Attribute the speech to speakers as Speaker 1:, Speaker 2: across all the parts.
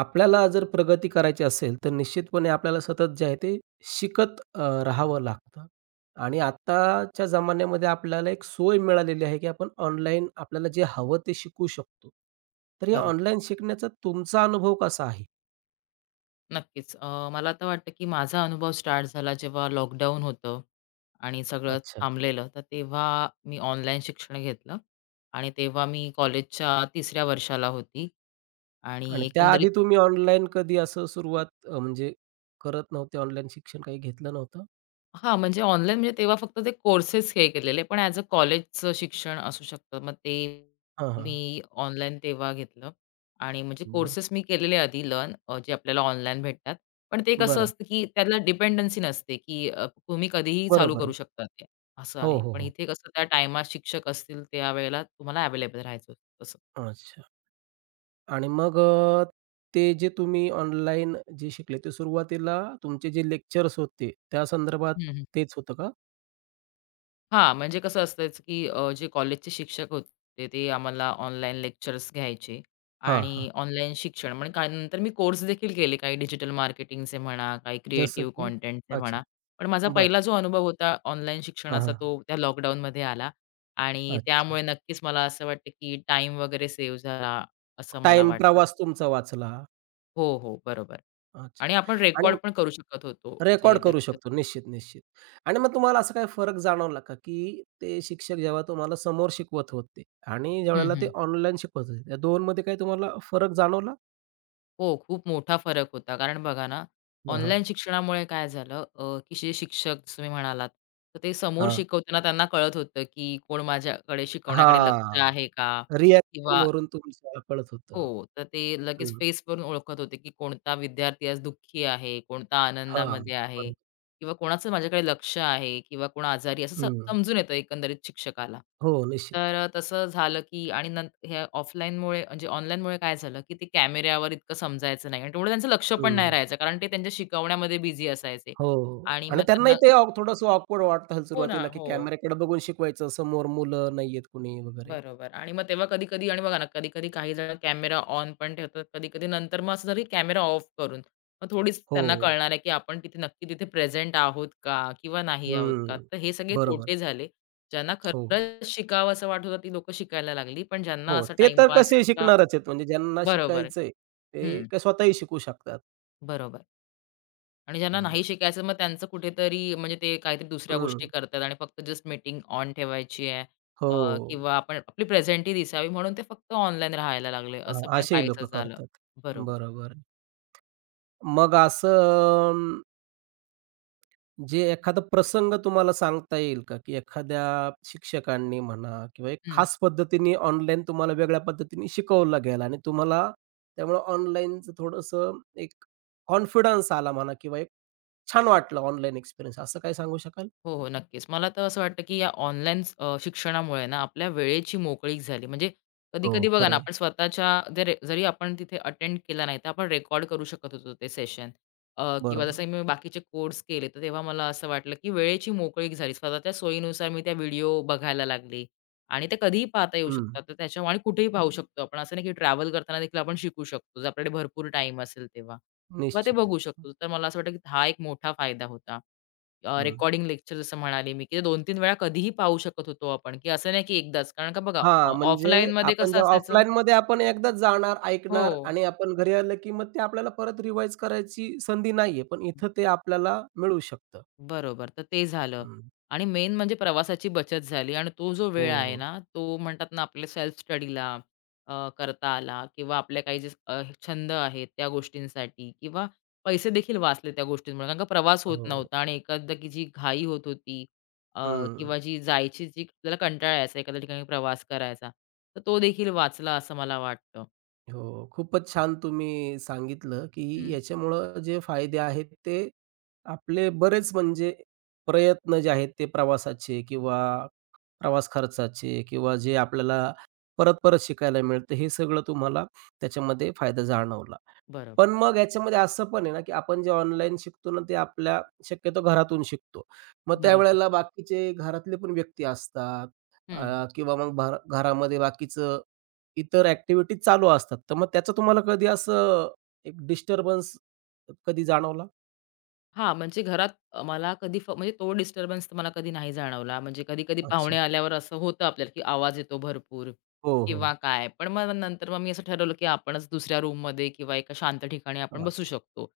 Speaker 1: आपल्याला जर प्रगती करायची असेल, तर निश्चितपणे आपल्याला सतत जे आहे ते शिकत राहावं लागतं. आणि आत्ताच्या जमान्यामध्ये आपल्याला एक सोय मिळालेली आहे, की आपण ऑनलाईन आपल्याला जे हवं ते शिकू शकतो. तर या
Speaker 2: बरोबर.
Speaker 1: ऑनलाईन शिकण्याचा तुमचा अनुभव कसा आहे?
Speaker 2: नक्कीच. मला तर वाटतं, की माझा अनुभव स्टार्ट झाला जेव्हा लॉकडाऊन होतं आणि सगळं
Speaker 1: अच्छा.
Speaker 2: थांबलेलं. तर तेव्हा मी ऑनलाईन शिक्षण घेतलं आणि तेव्हा मी कॉलेजच्या 3ऱ्या वर्षाला होती आणि
Speaker 1: आणि
Speaker 2: एकंदरीत
Speaker 1: त्याआधी तुम्ही ऑनलाईन कधी असं सुरुवात म्हणजे करत नव्हते, ऑनलाईन शिक्षण काही घेतलं नव्हतं?
Speaker 2: हां, म्हणजे ऑनलाईन म्हणजे तेव्हा फक्त ते कोर्सेस हे केलेले, पण ॲज अ कॉलेजचं शिक्षण असू शकतं. मग ते
Speaker 1: हां, हां.
Speaker 2: मी ऑनलाईन तेव्हा घेतलं आणि म्हणजे
Speaker 1: बरं.
Speaker 2: कोर्सेस मी केलेले आधी लर्न जे आपल्याला ऑनलाईन भेटतात. पण ते कसं
Speaker 1: बरं.
Speaker 2: असतं, की त्याला डिपेंडन्सी नसते, की तुम्ही कधीही चालू
Speaker 1: बरोबर
Speaker 2: करू
Speaker 1: आहे.
Speaker 2: शकता ते, असं
Speaker 1: हो,
Speaker 2: आहे.
Speaker 1: हो,
Speaker 2: पण
Speaker 1: हो.
Speaker 2: इथे कसं त्या टायमात शिक्षक असतील त्यावेळेला तुम्हाला अवेलेबल राहायचं असतं, तसं.
Speaker 1: अच्छा. आणि मग ते जे तुम्ही ऑनलाईन जे शिकले, ते सुरुवातीला तुमचे जे लेक्चर्स होते, त्या संदर्भात
Speaker 2: हं,
Speaker 1: तेच होतं का?
Speaker 2: हां, म्हणजे कसं असायचं, की जे कॉलेजचे शिक्षक होते ते आम्हाला ऑनलाईन लेक्चर्स घ्यायचे
Speaker 1: हां,
Speaker 2: आणि
Speaker 1: हां.
Speaker 2: ऑनलाईन शिक्षण म्हणजे काय नंतर मी कोर्स देखील केले काही डिजिटल मार्केटिंगचे म्हणा, काही
Speaker 1: जसं
Speaker 2: क्रिएटिव्ह
Speaker 1: की?
Speaker 2: कंटेंटचे
Speaker 1: अच्छा.
Speaker 2: म्हणा. पण माझा
Speaker 1: बरं.
Speaker 2: पहिला जो अनुभव होता ऑनलाईन
Speaker 1: हां,
Speaker 2: शिक्षणाचा
Speaker 1: हां.
Speaker 2: तो त्या लॉकडाऊनमध्ये आला आणि
Speaker 1: अच्छा.
Speaker 2: त्यामुळे नक्कीच मला असं वाटतं, की टाईम वगैरे सेव्ह झाला असं मला
Speaker 1: टाईम,
Speaker 2: वाटतं.
Speaker 1: प्रवास तुमचा वाचला.
Speaker 2: हो, हो, बरोबर. आणि
Speaker 1: अच्छा
Speaker 2: आपण
Speaker 1: आणि
Speaker 2: रेकॉर्ड पण करू शकत होतो जे
Speaker 1: रेकॉर्ड करू
Speaker 2: लेक्चर
Speaker 1: शकतो. निश्चित, निश्चित. आणि मग तुम्हाला असा काही फरक जाणवला का, की ते शिक्षक जेव्हा तुम्हाला समोर शिकवत होते आणि ज्यावेळेला ते ऑनलाईन शिकवत होते, त्या दोनमध्ये काही तुम्हाला फरक जाणवला?
Speaker 2: हो, खूप मोठा फरक होता. कारण बघा ना,
Speaker 1: हां, हां.
Speaker 2: ऑनलाईन शिक्षणामुळे काय झालं की जे शिक्षक तुम्ही म्हणालात, तर ते समोर
Speaker 1: हां.
Speaker 2: शिकवताना त्यांना कळत होतं, की कोण माझ्याकडे शिकवण्याकडे लक्ष आहे
Speaker 1: हां.
Speaker 2: का? किंवा
Speaker 1: रिॲक्शनवरून तुमचं आपळत होतं.
Speaker 2: हो. तर ते लगेच
Speaker 1: हं.
Speaker 2: फेसवरून ओळखत होते, की कोणता विद्यार्थी आज दुःखी आहे, कोणता
Speaker 1: हां.
Speaker 2: आनंदामध्ये आहे
Speaker 1: बरोबर.
Speaker 2: किंवा कोणाचं माझ्याकडे लक्ष आहे किंवा कोण आजारी आहे, असं
Speaker 1: हं.
Speaker 2: समजून येतं एकंदरीत शिक्षकाला.
Speaker 1: हो, निश्चित.
Speaker 2: तर तसं झालं, की आणि नंतर हे ऑफलाईनमुळे म्हणजे ऑनलाईनमुळे काय झालं, की ते कॅमेऱ्यावर इतकं समजायचं नाही आणि तेवढं त्यांचं लक्ष पण नाही
Speaker 1: हं.
Speaker 2: राहायचं कारण ते त्यांच्या शिकवण्यामध्ये बिझी असायचे
Speaker 1: हो. हो.
Speaker 2: आणि मग
Speaker 1: आणि त्यांनाही
Speaker 2: त्यांना
Speaker 1: ते थोडंसं ऑकवर्ड वाटत असेल
Speaker 2: हो ना.
Speaker 1: सुरुवातीला, की
Speaker 2: हो.
Speaker 1: कॅमेऱ्याकडे बघून शिकवायचं, समोर मुलं नाहीयेत कुणी वगैरे.
Speaker 2: बरोबर आणि मग तेव्हा कधी-कधी आणि बघा ना, कधी-कधी काही जण कॅमेरा ऑन पण ठेवतात, कधी-कधी नंतर मग असं झालं की कॅमेरा ऑफ करून. मग थोडीच
Speaker 1: हो.
Speaker 2: त्यांना कळणार आहे की आपण तिथे तिथे प्रेझेंट आहोत का किंवा नाही आहोत का?
Speaker 1: हं.
Speaker 2: तर हे सगळे
Speaker 1: बरोबर.
Speaker 2: तोटे झाले. ज्यांना
Speaker 1: हो.
Speaker 2: खरंच शिकावं असं वाटत होतं ती लोकं शिकायला लागली, पण
Speaker 1: हो.
Speaker 2: ज्यांना असं
Speaker 1: ते तर
Speaker 2: टाईमपास
Speaker 1: कसे
Speaker 2: किंवा
Speaker 1: शिकणारच आहेत म्हणजे ज्यांना
Speaker 2: बरोबर.
Speaker 1: शिकायचंय ते
Speaker 2: हं,
Speaker 1: काय स्वतःही शिकू शकतात.
Speaker 2: बरोबर. आणि ज्यांना
Speaker 1: बरं.
Speaker 2: नाही शिकायचं मग त्यांचं कुठेतरी म्हणजे ते काहीतरी दुसऱ्या गोष्टी
Speaker 1: हं.
Speaker 2: करतात आणि फक्त जस्ट मीटिंग ऑन ठेवायची आहे
Speaker 1: हो.
Speaker 2: किंवा आपण आपली प्रेझेंटी दिसावी म्हणून ते फक्त ऑनलाईन राहायला लागले.
Speaker 1: हां,
Speaker 2: असं पण
Speaker 1: असेही
Speaker 2: काहीसं
Speaker 1: लोकं
Speaker 2: झालं.
Speaker 1: करतात.
Speaker 2: बरोबर.
Speaker 1: बरोबर. मग असं जे एखादा प्रसंग तुम्हाला सांगता येईल का, की एखाद्या शिक्षकांनी म्हणा किंवा एक
Speaker 2: हं.
Speaker 1: खास पद्धतीने ऑनलाईन तुम्हाला वेगळ्या पद्धतीने शिकवला गेला आणि तुम्हाला त्यामुळं ऑनलाईनचं थोडंसं एक कॉन्फिडन्स आला म्हणा किंवा एक छान वाटलं ऑनलाईन एक्सपिरियन्स असं काही सांगू शकाल?
Speaker 2: हो, हो. नक्कीच. मला तर असं वाटतं, की या ऑनलाईन शिक्षणामुळे ना आपल्या वेळेची मोकळीक झाली. म्हणजे
Speaker 1: हो,
Speaker 2: कधी-कधी बघा
Speaker 1: खरं
Speaker 2: ना,
Speaker 1: आहे.
Speaker 2: आपण स्वतःच्या जर जरी आपण तिथे अटेंड केला नाही, तर आपण रेकॉर्ड करू शकत होतो ते सेशन. किंवा
Speaker 1: बरोबर.
Speaker 2: जसं मी बाकीचे कोर्स केले, तर तेव्हा मला असं वाटलं, की वेळेची मोकळीक झाली. स्वतःच्या सोयीनुसार मी त्या व्हिडिओ बघायला लागले आणि ते कधीही पाहता येऊ
Speaker 1: हं,
Speaker 2: शकतात. तर त्याच्यामुळे आणि कुठेही पाहू शकतो आपण. असं नाही, की ट्रॅव्हल करताना देखील आपण शिकू शकतो. जर आपल्याकडे भरपूर टाईम असेल तेव्हा किंवा ते
Speaker 1: निश्चित.
Speaker 2: बघू शकतो. तर मला असं वाटतं, की हा एक मोठा फायदा होता.
Speaker 1: हं.
Speaker 2: रेकॉर्डिंग लेक्चर जसं म्हणाले मी, की 2-3 वेळा कधीही पाहू शकत होतो आपण, की असं नाही की एकदाच. कारण का बघा,
Speaker 1: हां, म्हणजे
Speaker 2: ऑफलाईनमध्ये
Speaker 1: आपण
Speaker 2: कसं
Speaker 1: जेव्हा
Speaker 2: असायचं
Speaker 1: ऑफलाईनमध्ये आपण एकदा जाणार,
Speaker 2: हो.
Speaker 1: ऐकणार आणि आपण घरी आलं, की मग ते आपल्याला परत रिवाईज करायची संधी नाहीये, पण इथं ते आपल्याला मिळू शकतं.
Speaker 2: बरोबर. तर ते झालं आणि मेन म्हणजे प्रवासाची बचत झाली आणि तो जो वेळ आहे
Speaker 1: हो,
Speaker 2: ना, तो म्हणतात ना आपल्या सेल्फ स्टडीला करता आला किंवा आपल्या काही जे छंद आहेत त्या गोष्टींसाठी किंवा पैसे देखील वाचले त्या गोष्टींमुळे. कारण का प्रवास होत
Speaker 1: हो.
Speaker 2: नव्हता आणि एखादा की जी घाई होत होती अ,
Speaker 1: हं.
Speaker 2: किंवा जी जायची जी आपल्याला कंटाळा यायचा एखाद्या ठिकाणी प्रवास करायचा, तर तो देखील वाचला असं मला वाटतं.
Speaker 1: हो, खूपच छान तुम्ही सांगितलं, की
Speaker 2: हं.
Speaker 1: याच्यामुळं जे फायदे आहेत ते आपले बरेच म्हणजे प्रयत्न जे आहेत ते प्रवासाचे किंवा प्रवास खर्चाचे किंवा जे आपल्याला परत-परत शिकायला मिळतं, हे सगळं तुम्हाला त्याच्यामध्ये फायदा जाणवला.
Speaker 2: बरोबर,
Speaker 1: पण मग ह्याच्यामध्ये असं पण आहे ना, की आपण जे ऑनलाईन शिकतो ना, ते आपल्या शक्यतो घरातून शिकतो. मग
Speaker 2: बरोबर.
Speaker 1: त्यावेळेला बाकीचे घरातले पण व्यक्ती असतात
Speaker 2: हं.
Speaker 1: किंवा मग भर घरामध्ये बाकीचं इतर ॲक्टिव्हिटीज चालू असतात. तर मग त्याचं तुम्हाला कधी असं एक डिस्टर्बन्स कधी जाणवला?
Speaker 2: हां, म्हणजे घरात मला कधी म्हणजे तो डिस्टर्बन्स मला कधी नाही जाणवला. म्हणजे कधी-कधी पाहुणे
Speaker 1: अच्छा.
Speaker 2: आल्यावर असं होतं आपल्याला, की आवाज येतो भरपूर
Speaker 1: हो,
Speaker 2: किंवा
Speaker 1: हो.
Speaker 2: काय. पण नंतर मी असं ठरवलं, की आपणच दुसऱ्या रूममध्ये किंवा एका शांत ठिकाणी आपण बसू
Speaker 1: अच्छा.
Speaker 2: शकतो.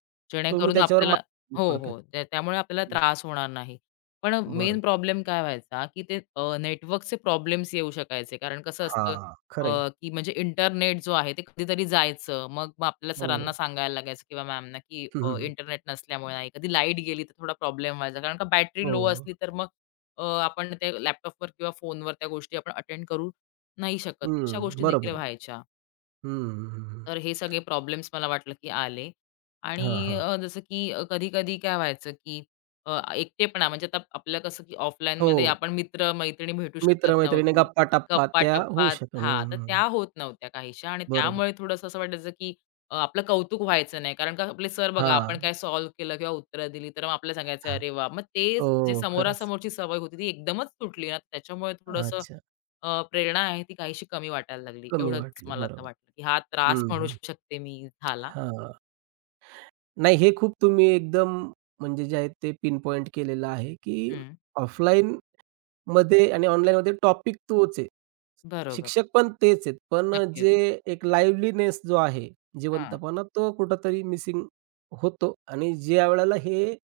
Speaker 1: तुम्ही
Speaker 2: जेणेकरून
Speaker 1: त्याच्यावर
Speaker 2: आपल्याला
Speaker 1: मात
Speaker 2: हो,
Speaker 1: थोडक्यात.
Speaker 2: हो. त्यामुळे आपल्याला
Speaker 1: हं.
Speaker 2: त्रास होणार नाही. पण मेन
Speaker 1: बरोबर.
Speaker 2: प्रॉब्लेम काय व्हायचा, की ते नेटवर्कचे प्रॉब्लेम्स येऊ शकायचे. कारण कसं असतं
Speaker 1: हां, खरं
Speaker 2: की म्हणजे इंटरनेट जो आहे ते कधीतरी जायचं. मग मग आपल्याला सरांना
Speaker 1: हो.
Speaker 2: सांगायला लागायचं किंवा मॅमना, की
Speaker 1: हं,
Speaker 2: इंटरनेट नसल्यामुळे नाही. कधी लाईट गेली तर थोडा प्रॉब्लेम व्हायचा. कारण का बॅटरी
Speaker 1: हो,
Speaker 2: लो
Speaker 1: हो.
Speaker 2: असली तर मग आपण ते लॅपटॉपवर किंवा फोनवर त्या गोष्टी आपण अटेंड करू नाही शकत. अशा गोष्टी देखील
Speaker 1: बरोबर आहे.
Speaker 2: व्हायच्या.
Speaker 1: हं, हं, हं, हं.
Speaker 2: तर हे सगळे प्रॉब्लेम्स मला वाटलं की आले. आणि
Speaker 1: हां,
Speaker 2: जसं की कधी-कधी काय व्हायचं की एकटेपणा म्हणजे आता आपलं कसं की
Speaker 1: हो.
Speaker 2: ऑफलाईनमध्ये आपण मित्र-मैत्रिणी भेटू शकत
Speaker 1: मित्र-मैत्रिणी,
Speaker 2: नव्हती.
Speaker 1: गप्पा-टप्पा त्या होऊ
Speaker 2: गप्पा-टप्पा
Speaker 1: शकतात.
Speaker 2: हां,
Speaker 1: हं,
Speaker 2: तर त्या
Speaker 1: हं.
Speaker 2: होत नव्हत्या काहीशा आणि
Speaker 1: बरोबर.
Speaker 2: त्यामुळे थोडंसं असं वाटायचं की आपलं कौतुक व्हायचं नाही. कारण का आपले सर बघा आपण
Speaker 1: हां.
Speaker 2: काय सॉल्व्ह केलं किंवा उत्तरं दिली तर मग आपल्याला सांगायचं, "अरे वाह!" मग तेच जे
Speaker 1: हो, खरंच.
Speaker 2: समोरासमोरची सवय होती ती एकदमच तुटली ना, त्याच्यामुळे थोडंसं
Speaker 1: अच्छा.
Speaker 2: प्रेरणा आहे ती काहीशी कमी वाटायला लागली.
Speaker 1: कमी
Speaker 2: एवढंच
Speaker 1: वाटली.
Speaker 2: मला आता
Speaker 1: बरोबर.
Speaker 2: वाटलं, की हा त्रास
Speaker 1: हं,
Speaker 2: म्हणू
Speaker 1: हं.
Speaker 2: शकते मी झाला.
Speaker 1: हां. नाही हे खूप तुम्ही एकदम म्हणजे जे आहे ते पिनपॉइंट केलेलं आहे, की
Speaker 2: हं.
Speaker 1: ऑफलाईन मध्ये आणि ऑनलाईनमध्ये टॉपिक तोच आहे.
Speaker 2: बरोबर.
Speaker 1: शिक्षक पण तेच आहेत. पण
Speaker 2: नक्कीच.
Speaker 1: जे एक लाईव्हलीनेस जो आहे,
Speaker 2: हां.
Speaker 1: जिवंतपणा तो कुठेतरी मिसिंग होतो आणि ज्या वेळेला हे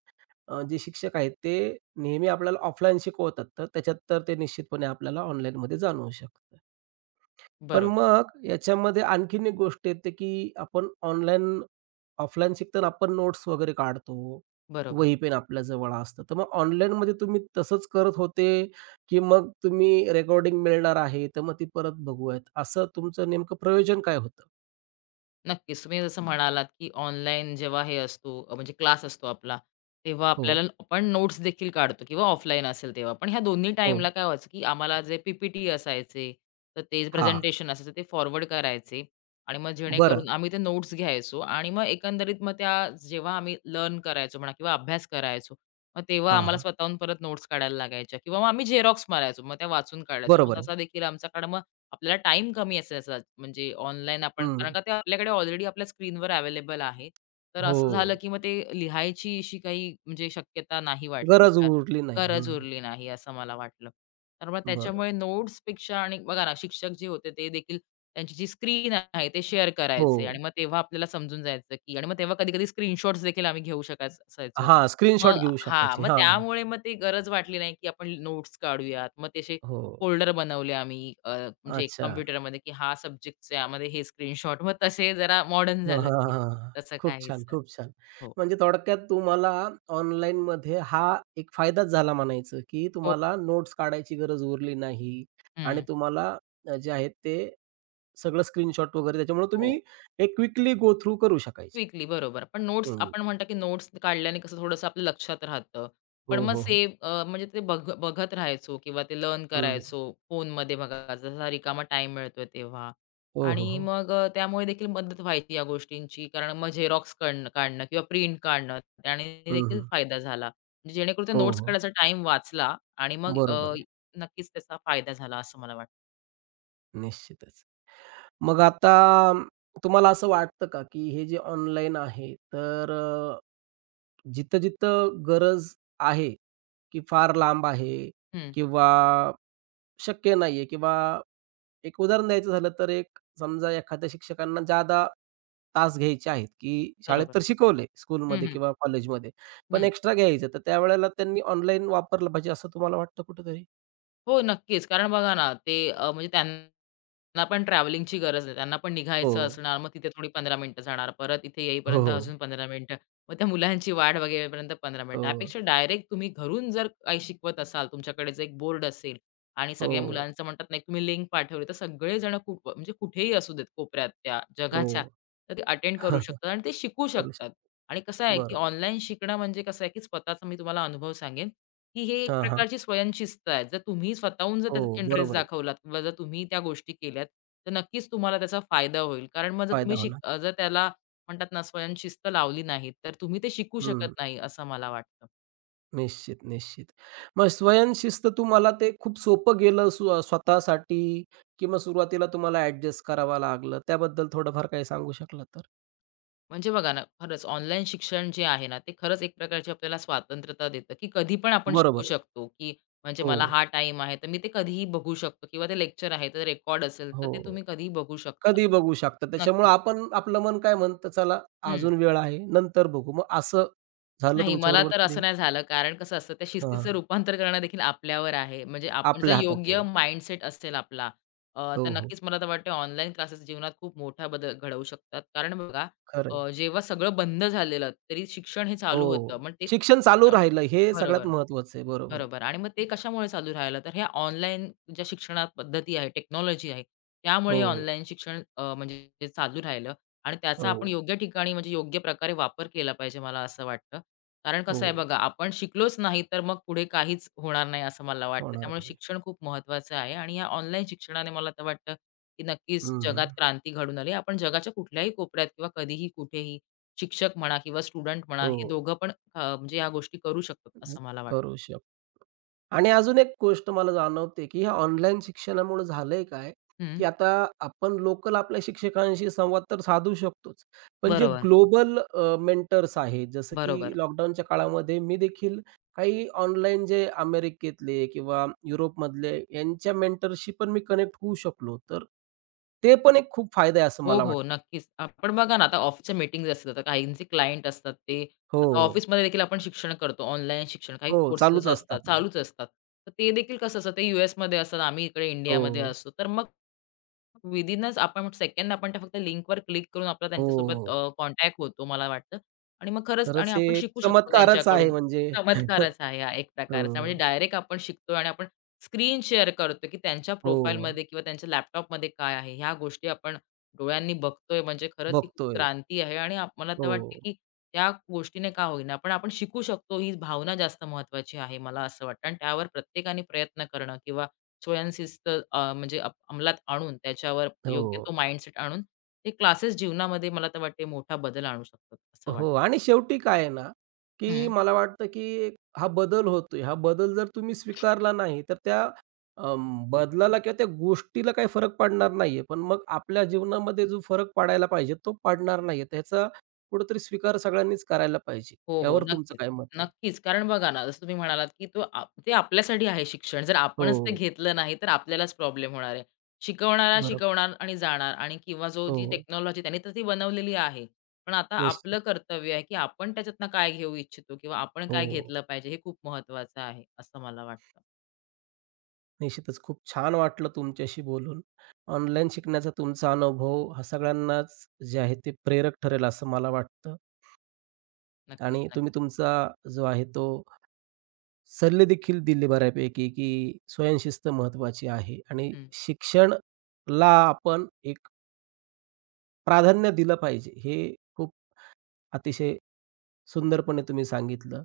Speaker 1: जे शिक्षक आहेत ते नेहमी आपल्याला ऑफलाईन शिकवतात. तर त्याच्यात तर ते निश्चितपणे आपल्याला ऑनलाईनमध्ये जाणवू शकतं. पण
Speaker 2: बरोबर,
Speaker 1: मग याच्यामध्ये आणखीन एक गोष्ट येते, की आपण ऑनलाईन ऑफलाईन शिकताना आपण नोट्स वगैरे काढतो.
Speaker 2: बरोबर.
Speaker 1: वही पेन आपल्या जवळ असतं. तर मग ऑनलाईनमध्ये तुम्ही तसंच करत होते, की मग तुम्ही रेकॉर्डिंग मिळणार आहे, तर मग ती परत बघूयात, असं तुमचं नेमकं प्रयोजन काय होतं?
Speaker 2: नक्कीच. तुम्ही जसं हं. म्हणालात, की ऑनलाईन जेव्हा हे असतो म्हणजे क्लास असतो आपला, तेव्हा
Speaker 1: हो,
Speaker 2: आपल्याला आपण नोट्स देखील काढतो किंवा ऑफलाईन असेल तेव्हा. पण ह्या दोन्ही
Speaker 1: हो.
Speaker 2: टाईमला काय व्हायचं, की आम्हाला जे पी टी असायचे, तर ते
Speaker 1: हां.
Speaker 2: प्रेझेंटेशन असायचं ते फॉरवर्ड करायचे आणि मग
Speaker 1: बरं.
Speaker 2: जेणेकरून आम्ही ते नोट्स घ्यायचो आणि मग एकंदरीत मग त्या जेव्हा आम्ही लर्न करायचो म्हणा किंवा अभ्यास करायचो, मग तेव्हा
Speaker 1: हां,
Speaker 2: आम्हाला
Speaker 1: हां.
Speaker 2: स्वतःहून परत नोट्स काढायला लागायच्या किंवा मग आम्ही झेरॉक्स मारायचो. मग त्या वाचून काढायचो.
Speaker 1: बरोबर
Speaker 2: मग
Speaker 1: आहे.
Speaker 2: तसा देखील आमच्याकडे आपल्याला टाइम कमी असायचा म्हणजे ऑनलाईन आपण कारण
Speaker 1: हं.
Speaker 2: का ते आपल्याकडे ऑलरेडी आपल्या स्क्रीनवर अवेलेबल आहे. तर असं झालं,
Speaker 1: हो.
Speaker 2: की मग ते लिहायची अशी काही म्हणजे शक्यता नाही वाटली.
Speaker 1: गरज
Speaker 2: का
Speaker 1: उरली नाही. हं.
Speaker 2: गरज उरली नाही असं मला वाटलं. तर मग
Speaker 1: बरं.
Speaker 2: त्याच्यामुळे नोट्सपेक्षा आणि बघा ना शिक्षक जे होते ते देखील त्यांची जी स्क्रीन आहे ते शेअर
Speaker 1: हो.
Speaker 2: करायचे आणि मग तेव्हा आपल्याला समजून जायचं, की आणि मग तेव्हा कधी-कधी स्क्रीनशॉट्स देखील आम्ही घेऊ शकायच असायचो.
Speaker 1: हां,
Speaker 2: मग
Speaker 1: स्क्रीनशॉट घेऊ
Speaker 2: हां,
Speaker 1: शकायचे.
Speaker 2: मग
Speaker 1: हां.
Speaker 2: त्यामुळे मग ते गरज वाटली नाही, की आपण नोट्स काढूयात. मग तसे
Speaker 1: हो.
Speaker 2: फोल्डर बनवले आम्ही म्हणजे
Speaker 1: अच्छा.
Speaker 2: कॉम्प्युटरमध्ये, की हा सब्जेक्टचा यामध्ये हे स्क्रीनशॉट. मग तसे जरा मॉडर्न
Speaker 1: हां,
Speaker 2: झालं,
Speaker 1: हां,
Speaker 2: की
Speaker 1: हां, हां.
Speaker 2: तसं
Speaker 1: खूप छान,
Speaker 2: काहीसं.
Speaker 1: खूप छान.
Speaker 2: हो.
Speaker 1: म्हणजे थोडक्यात तुम्हाला ऑनलाईनमध्ये हा एक फायदाच झाला म्हणायचं, की
Speaker 2: हो.
Speaker 1: तुम्हाला नोट्स काढायची गरज उरली नाही आणि
Speaker 2: हं.
Speaker 1: तुम्हाला जे आहे ते सगळं स्क्रीनशॉट वगैरे त्याच्यामुळे
Speaker 2: हो.
Speaker 1: तुम्ही एक क्विकली गो थ्रू करू शकायच्या.
Speaker 2: क्विकली बरोबर. पण नोट्स
Speaker 1: हं.
Speaker 2: आपण म्हणतो, की नोट्स काढल्याने कसं थोडंसं आपल्या लक्षात राहतं.
Speaker 1: हो,
Speaker 2: पण मग
Speaker 1: हो, हो.
Speaker 2: सेव्ह म्हणजे ते बघत राहायचो किंवा ते लर्न
Speaker 1: हं.
Speaker 2: करायचो फोनमध्ये बघा, जसा रिकामा टाईम मिळतोय तेव्हा.
Speaker 1: हो, हो,
Speaker 2: आणि
Speaker 1: हो.
Speaker 2: मग त्यामुळे देखील मदत व्हायची या गोष्टींची. कारण मग झेरॉक्स काढणं काढणं किंवा प्रिंट काढणं त्याने
Speaker 1: हं,
Speaker 2: देखील
Speaker 1: हं.
Speaker 2: फायदा झाला. म्हणजे जेणेकरून ते
Speaker 1: हो,
Speaker 2: नोट्स
Speaker 1: हो.
Speaker 2: काढायचा टाईम वाचला आणि मग
Speaker 1: बरोबर आहे.
Speaker 2: नक्कीच त्याचा फायदा झाला असं मला वाटतं.
Speaker 1: निश्चितच. मग आता अम, तुम्हाला असं वाटतं का, की हे जे ऑनलाईन आहे, तर जिथं-जिथं गरज आहे, की फार लांब आहे
Speaker 2: हं,
Speaker 1: किंवा शक्य नाहीये किंवा एक उदाहरण द्यायचं झालं, तर एक समजा एखाद्या शिक्षकांना ज्यादा तास घ्यायचे आहेत, की शाळेत
Speaker 2: बरोबर.
Speaker 1: तर शिकवले
Speaker 2: हं,
Speaker 1: स्कूलमध्ये
Speaker 2: हं,
Speaker 1: किंवा कॉलेजमध्ये, पण
Speaker 2: हं.
Speaker 1: एक्स्ट्रा घ्यायचं, तर त्यावेळेला त्यांनी ऑनलाईन वापरलं पाहिजे असं तुम्हाला वाटतं कुठेतरी?
Speaker 2: हो, नक्कीच. कारण बघा ना, ते म्हणजे त्यांना त्यांना पण ट्रॅव्हलिंगची गरज आहे. त्यांना पण निघायचं
Speaker 1: हो.
Speaker 2: असणार. मग तिथे थोडी 15 मिनिटं जाणार. परत इथे
Speaker 1: हो,
Speaker 2: येईपर्यंत
Speaker 1: हो.
Speaker 2: अजून 15 मिनिटं. मग त्या मुलांची वाट बघेपर्यंत 15 मिनिटं.
Speaker 1: हो,
Speaker 2: त्यापेक्षा डायरेक्ट तुम्ही घरून जर काही शिकवत असाल, तुमच्याकडेच एक बोर्ड असेल आणि सगळ्या
Speaker 1: हो,
Speaker 2: मुलांचं म्हणतात ना, एक तुम्ही लिंक पाठवली, तर सगळेजण खूप म्हणजे कुठेही असू देत कोपऱ्यात त्या जगाच्या,
Speaker 1: हो.
Speaker 2: तर ते अटेंड करू शकतात आणि ते शिकू
Speaker 1: करू
Speaker 2: शकतात.
Speaker 1: शकतो.
Speaker 2: आणि कसं आहे, की
Speaker 1: बरोबर.
Speaker 2: ऑनलाईन शिकणं म्हणजे कसं आहे, की स्वतःचा मी तुम्हाला अनुभव सांगेन. की हे एक
Speaker 1: हां, हां.
Speaker 2: प्रकारची स्वयंशिस्त आहे. तुम्ही स्वतःहून जर
Speaker 1: हो,
Speaker 2: त्याच्यात इंटरेस्ट
Speaker 1: बरोबर आहे.
Speaker 2: दाखवलात किंवा जर तुम्ही त्या गोष्टी केल्यात, तर नक्कीच तुम्हाला त्याचा फायदा होईल. कारण मग जर
Speaker 1: फायदा
Speaker 2: तुम्ही
Speaker 1: होणार आहे.
Speaker 2: जर त्याला म्हणतात ना स्वयंशिस्त लावली नाही, तर तुम्ही ते शिकू शकत
Speaker 1: हं.
Speaker 2: नाही असं मला वाटतं.
Speaker 1: निश्चित, निश्चित. मग स्वयंशिस्त तुम्हाला ते खूप सोपं गेलं स्वतःसाठी किंवा सुरुवातीला तुम्हाला ॲडजस्ट करावं लागलं? त्याबद्दल थोडंफार काही सांगू शकला तर?
Speaker 2: म्हणजे बघा ना, खरंच ऑनलाईन शिक्षण जे आहे ना, ते खरंच एक प्रकारची आपल्याला स्वातंत्र्यता देतं, की कधी पण आपण शिकू
Speaker 1: बरोबर आहे.
Speaker 2: शकतो, की म्हणजे
Speaker 1: हो,
Speaker 2: मला हा टाईम आहे, तर मी ते कधीही बघू शकतो किंवा ते लेक्चर आहे, तर रेकॉर्ड असेल, तर ते
Speaker 1: हो.
Speaker 2: तुम्ही कधीही बघू शकता.
Speaker 1: कधी बघू शकता. त्याच्यामुळं
Speaker 2: नक्कीच.
Speaker 1: आपण आपलं मन काय म्हणतं, चला
Speaker 2: हं.
Speaker 1: अजून वेळ आहे, नंतर बघू. मग असं झालं
Speaker 2: नाही, मला
Speaker 1: तुमच्याबरोबर
Speaker 2: तर
Speaker 1: कधी?
Speaker 2: असं नाही झालं. कारण कसं असतं त्या शिस्तीचं
Speaker 1: हां.
Speaker 2: रूपांतर करणं देखील आपल्यावर आहे. म्हणजे आपण जर
Speaker 1: आपल्या हातात आहे.
Speaker 2: योग्य माइंडसेट असेल आपला तर
Speaker 1: हो, हो.
Speaker 2: नक्कीच मला तर वाटतं ऑनलाईन क्लासेस जीवनात खूप मोठा बदल घडवू शकतात. कारण बघा
Speaker 1: खरं
Speaker 2: जेव्हा सगळं बंद झालेलं तरी शिक्षण हे चालू होतं.
Speaker 1: हो.
Speaker 2: मग ते
Speaker 1: शिक्षण चालू राहिलं हे
Speaker 2: बरोबर.
Speaker 1: सगळ्यात महत्त्वाचं आहे. बरोबर आहे.
Speaker 2: बरोबर आणि मग ते कशामुळे चालू राहिलं, तर हे ऑनलाईन ज्या शिक्षणा पद्धती आहे, टेक्नॉलॉजी आहे, त्यामुळे हे
Speaker 1: हो,
Speaker 2: ऑनलाईन शिक्षण म्हणजे जे चालू राहिलं आणि त्याचा
Speaker 1: हो.
Speaker 2: आपण योग्य ठिकाणी म्हणजे योग्य प्रकारे वापर केला पाहिजे, मला असं वाटतं. कारण
Speaker 1: हो,
Speaker 2: कसं आहे बघा, आपण शिकलोच नाही, तर मग पुढे काहीच होणार नाही, असं मला वाटतं.
Speaker 1: होणार
Speaker 2: त्यामुळे
Speaker 1: नाही.
Speaker 2: शिक्षण खूप महत्त्वाचं आहे आणि या ऑनलाईन शिक्षणाने मला तर वाटतं, की नक्कीच
Speaker 1: हं.
Speaker 2: जगात क्रांती घडून आली. आपण जगाच्या कुठल्याही कोपऱ्यात किंवा कधीही, कुठेही शिक्षक म्हणा किंवा स्टुडंट म्हणा, हे
Speaker 1: हो,
Speaker 2: दोघं पण म्हणजे या गोष्टी करू शकतो,
Speaker 1: ज
Speaker 2: असं मला वाटतं.
Speaker 1: करू शकतो. आणि अजून एक गोष्ट मला जाणवते, की हे ऑनलाईन शिक्षणामुळे झालंय काय,
Speaker 2: हं.
Speaker 1: की आता आपण लोकल आपल्या शिक्षकांशी संवाद तर साधू शकतोच. पण जे
Speaker 2: बरोबर,
Speaker 1: ग्लोबल मेंटर्स आहेत, जसं की
Speaker 2: बरोबर.
Speaker 1: लॉकडाऊनच्या काळामध्ये मी देखील काही ऑनलाईन जे अमेरिकेतले किंवा युरोपमधले यांच्या मेंटरशी पण मी कनेक्ट होऊ शकलो. तर ते पण एक खूप फायदा आहे असं
Speaker 2: हो,
Speaker 1: मला
Speaker 2: हो.
Speaker 1: वाटतं.
Speaker 2: नक्कीच. आपण बघा ना, आता ऑफिसच्या मीटिंग्ज असतात. आता काहींचे क्लायंट असतात ते. आता
Speaker 1: हो,
Speaker 2: ऑफिसमध्ये देखील आपण शिक्षण करतो, ऑनलाईन शिक्षण. काही
Speaker 1: हो.
Speaker 2: कोर्सेस
Speaker 1: चालूच असतं
Speaker 2: असतात,
Speaker 1: आपलं.
Speaker 2: चालूच असतात. तर ते देखील कसं असतं, ते यूएसमध्ये असतात, आम्ही इकडे इंडियामध्ये
Speaker 1: हो,
Speaker 2: असतो. तर मग विदिनच आपण सेकंद त्या फक्त लिंकवर क्लिक करून आपला
Speaker 1: हो,
Speaker 2: त्यांच्यासोबत
Speaker 1: हो.
Speaker 2: कॉन्टॅक्ट होतो मला वाटतं आणि मग खरंच आणि
Speaker 1: खरंच हे
Speaker 2: आपण
Speaker 1: एक
Speaker 2: शिकू शकतो
Speaker 1: चमत्कारच आहे
Speaker 2: त्यांच्याकडून.
Speaker 1: म्हणजे
Speaker 2: चमत्कारच आहे हा एक प्रकारचा. म्हणजे डायरेक्ट आपण शिकतोय आणि आपण स्क्रीन शेअर करतो, की त्यांच्या
Speaker 1: हो, हो.
Speaker 2: प्रोफाईलमध्ये किंवा त्यांच्या लॅपटॉपमध्ये काय आहे, ह्या गोष्टी आपण डोळ्यांनी बघतोय म्हणजे खरंच ही खूप
Speaker 1: बघतोय.
Speaker 2: क्रांती आहे आणि मला तर
Speaker 1: हो,
Speaker 2: वाटते की त्या गोष्टीने का होईना पण आपण शिकू शकतो ही भावना जास्त महत्वाची आहे मला असं वाटतं आणि त्यावर प्रत्येकाने प्रयत्न करणं किंवा स्वयंशिस्त म्हणजे अंमलात आणून त्याच्यावर योग्य तो
Speaker 1: हो,
Speaker 2: माइंडसेट आणून ते क्लासेस जीवनामध्ये मला तर वाटते मोठा बदल आणू शकतात असं
Speaker 1: हो आणि शेवटी काय आहे ना, की
Speaker 2: वाटतं
Speaker 1: मला वाटतं की हा बदल होतोय. हा बदल जर तुम्ही स्वीकारला नाही, तर त्या बदलाला किंवा त्या गोष्टीला काही फरक पडणार नाहीये. पण मग आपल्या जीवनामध्ये जो फरक पडायला पाहिजे, तो पडणार नाहीये. त्याचा कुठेतरी स्वीकार सगळ्यांनीच करायला पाहिजे.
Speaker 2: हो, हो.
Speaker 1: यावर तुमचं
Speaker 2: नक्कीच.
Speaker 1: काय मत आहे?
Speaker 2: नक्कीच. कारण बघा ना, जसं तुम्ही म्हणालात, की तो आप ते आपल्यासाठी आहे शिक्षण. जर आपणच ते
Speaker 1: हो,
Speaker 2: घेतलं नाही, तर आपल्यालाच प्रॉब्लेम होणार आहे. शिकवणारा
Speaker 1: बरोबर.
Speaker 2: शिकवणार आणि जाणार आणि किंवा जो जी
Speaker 1: हो,
Speaker 2: टेक्नॉलॉजी त्याने तर ती बनवलेली आहे. पण आता आपलं
Speaker 1: निश्चित.
Speaker 2: कर्तव्य आहे, की आपण त्याच्यातनं काय घेऊ इच्छितो किंवा आपण काय
Speaker 1: हो.
Speaker 2: घेतलं पाहिजे हे खूप महत्वाचं आहे, असं मला वाटतं.
Speaker 1: निश्चितच. खूप छान वाटलं तुमच्याशी बोलून. ऑनलाईन शिकण्याचा तुमचा अनुभव हा सगळ्यांनाच जे आहे ते प्रेरक ठरेल असं मला वाटतं
Speaker 2: नक्कीच,
Speaker 1: आणि
Speaker 2: नक्कीच.
Speaker 1: तुम्ही तुमचा जो आहे तो सल्ले देखील दिले बऱ्यापैकी, की स्वयंशिस्त महत्त्वाची आहे आणि शिक्षणला आपण एक प्राधान्य दिलं पाहिजे. हे खूप अतिशय सुंदरपणे तुम्ही सांगितलं.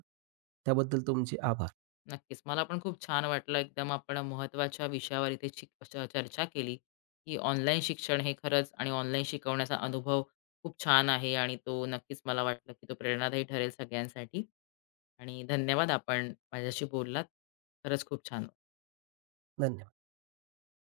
Speaker 1: त्याबद्दल तुमचे आभार.
Speaker 2: नक्कीच. मला पण खूप छान वाटलं. एकदम आपण महत्त्वाच्या विषयावर इथे शिक च चर्चा केली, की ऑनलाईन शिक्षण हे खरंच आणि ऑनलाईन शिकवण्याचा अनुभव खूप छान आहे आणि तो नक्कीच मला वाटलं, की तो प्रेरणादायी ठरेल सगळ्यांसाठी. आणि धन्यवाद आपण माझ्याशी बोललात. खरंच खूप छान
Speaker 1: धन्यवाद.